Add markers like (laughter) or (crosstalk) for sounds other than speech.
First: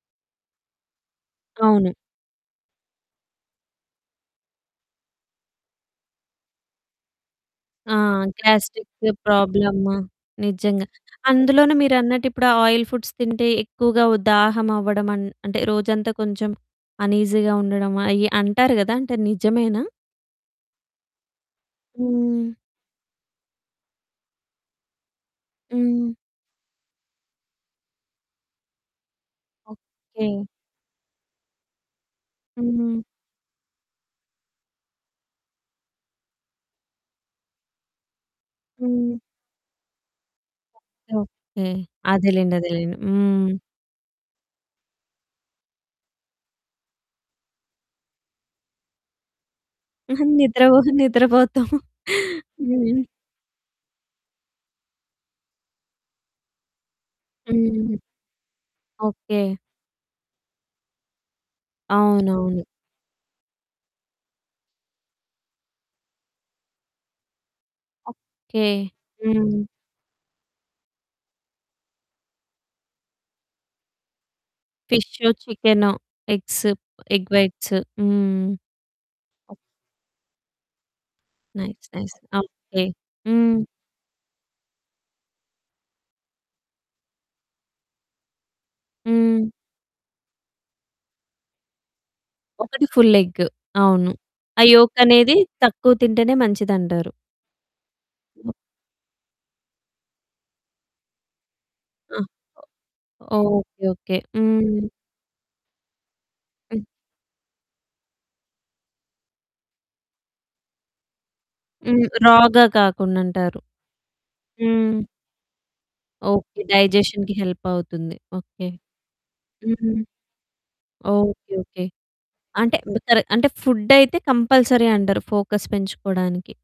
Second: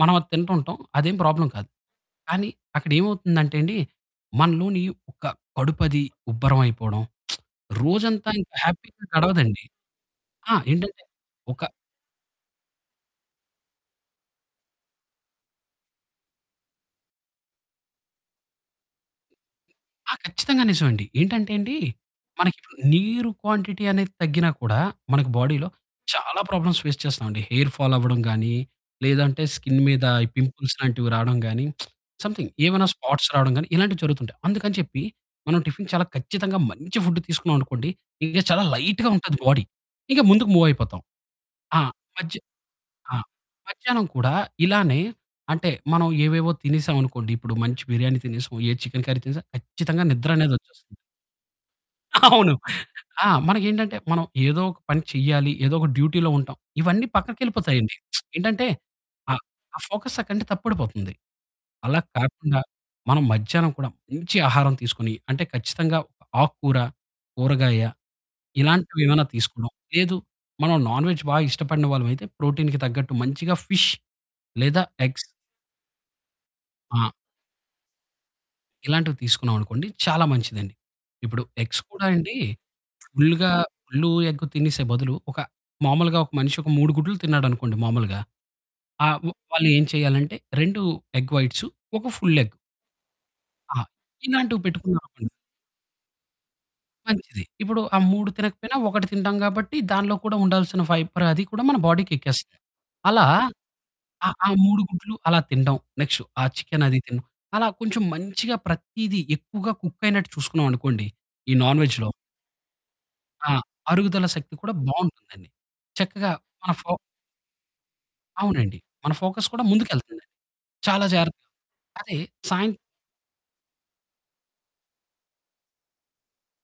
మనం అది తింటుంటాం. అదేం ప్రాబ్లమ్ కాదు. అవును. కానీ అక్కడ ఏమవుతుందంటే అండి. మనలోని ఒక కడుపది ఉబ్బరం అయిపోడం. (smacks lips) ఆ! రోజంతా ఇంక హ్యాపీ‌గా గ్యాస్ట్రికు గడవదండి. ప్రాబ్లము ఆ! నిజంగా. ఏంటంటే ఒక అందులోనూ మీరన్నట్టు ఇప్పుడా ఆయిల్ ఫుడ్స్ తింటే ఎక్కువగా ఉ దాహం అవ్వడం అం అంటే రోజంతా కొంచెం అనీజీగా ఉండడము అయి అంటారు గదా! అంటే నిజమేనా? ఆ! ఖచ్చితంగా నిజం అండి. ఏంటంటే అండి, హ్మ్. మనకిప్పుడు నీరు క్వాంటిటీ అనేది తగ్గినా కూడా మనకి బాడీ‌లో హ్మ్. చాలా ప్రాబ్లమ్స్ ఫేస్ చేస్తామండి. హెయిర్ ఫాల్ అవ్వడం గానీ, లేదంటే స్కిన్ మీద ఓకే. ఈ పింపుల్స్ లాంటివి రాడం గానీ, (smacks lips) సమ్‌థింగ్ ఏవన్నా హ్మ్. స్పాట్స్ రాడం గానీ, ఇలాంటివి జరుగుతుంటాయి. అందుకని చెప్పి మనం టిఫిన్ చాలా ఖచ్చితంగా మంచి ఫుడ్ తీసుకున్నాం అనుకోండి, ఇంక చాలా లైట్‌గా హ్మ్. ఉంటది బాడీ. ఇక ముందుకు మూవ్ అయిపోతాం. ఓకే. ఓకే. ఆ! మధ్య అదేలేండి అదేలేండి. ఆ! హ్మ్. మధ్యాహ్నం కూడా ఇలానే అంటే మనం ఏవేవో తినేసాం అనుకోండి. ఇప్పుడు మంచి బిర్యానీ తినేసొ, ఏ చికెను కర్రీ తినేసొ, ఖచ్చితంగా నిద్ర నిద్రపో అనేదొచ్చేస్తుంది. నిద్రపోతాం. (chuckles) అవును. హ్మ్. ఆ! మనకేంటంటే మనం ఏదో ఒక పని చేయ్యాలి. ఏదో ఒక డ్యూటీలో ఉంటాం. ఇవన్నీ హ్మ్. పక్కకెళ్ళిపోతాయండి. (smacks lips) ఏంటంటే ఆ ఓకే. ఆ ఫోకస్ అక్కడ్నుండి తప్పడిపోతుంది. అలా కాకుండా అవునవును. మనం మధ్యాహ్నం కూడా మంచి ఆహారం తీసుకొని, అంటే ఖచ్చితంగా ఆకుకూర, కూరగాయ ఓకే. ఇలాంటివేవన్నా హ్మ్. తీసుకొడం. లేదు, మనం నాన్ వేజ్ బాగా ఇష్టపడిన వాళ్ళమైతే, ప్రోటీన్‌కి తగ్గట్టు మంచిగా ఫిష్ లేదా ఎగ్స్ ఫిషు, చికెను, ఎగ్స్, ఆ! ఎగ్ వైట్స్ హ్మ్. ఇలాంటివి తీసుకున్నాం ఓహ్! అనుకోండి చాలా మంచిదండి. ఇప్పుడు ఎగ్స్ నైస్ కూడా నైస్ అండి. ఆ! ఓకే. ఫుల్‌గా హ్మ్. ఫుల్లు ఎగ్గు తినేసే బదులు ఒక మామూలుగా ఒక మనిషి ఒక 3 గుడ్లు తిన్నాడనుకోండి మామూలుగా. ఆ! హ్మ్. వాళ్ళేం చేయాలంటే 2 ఎగ్ వైట్సు, ఒక ఫుల్ ఎగ్. 1 ఫుల్ ఎగ్ ఆ! అవును. ఆ ఇలాంటివి యోక్ పెట్టుకున్నాం అనుకొండి. అనేది తక్కువ తింటేనే మంచిదంటారు. మంచిది. ఇప్పుడు ఆ 3 ఓహ్! తినకపోయినా ఒకటి తింటాం కాబట్టి దానిలో కూడా ఉండాల్సిన ఫైబర్ అది కూడా మన ఆ! బాడీకెక్కేస్తది. అలా ఓ ఓకే ఓకే. ఆ! ఆ 3 హ్మ్. గుడ్లు అలా తిండం. నెక్స్టు ఆ హ్మ్. చికెను అది తిన అలా కొంచెం మంచిగా ప్రతీదీ ఎక్కువగా కుక్కయినట్టు చూసుకున్నాం అనుకోండి. ఈ నాన్ హ్మ్. వేజ్‌లో. రా‌గా కాకుండా ఆ! అంటారు. అరుగుదల శక్తి కూడా హ్మ్. బావుంటుందండి. చక్కగా ఓకే. మన ఫో డైజెషన్‌కి హెల్పవుతుంది. ఓకే. అవునండి. మన ఫోకస్ కూడా హ్మ్. ముందుకెళ్తాది. చాలా జాగ్రత్తగా ఓకే ఓకే. అదే సాయం అంటే మొత్తర అంటే ఫుడైతే కంపల్సరీ అంటారు. ఫోకస్ పెంచుకోవడానికి.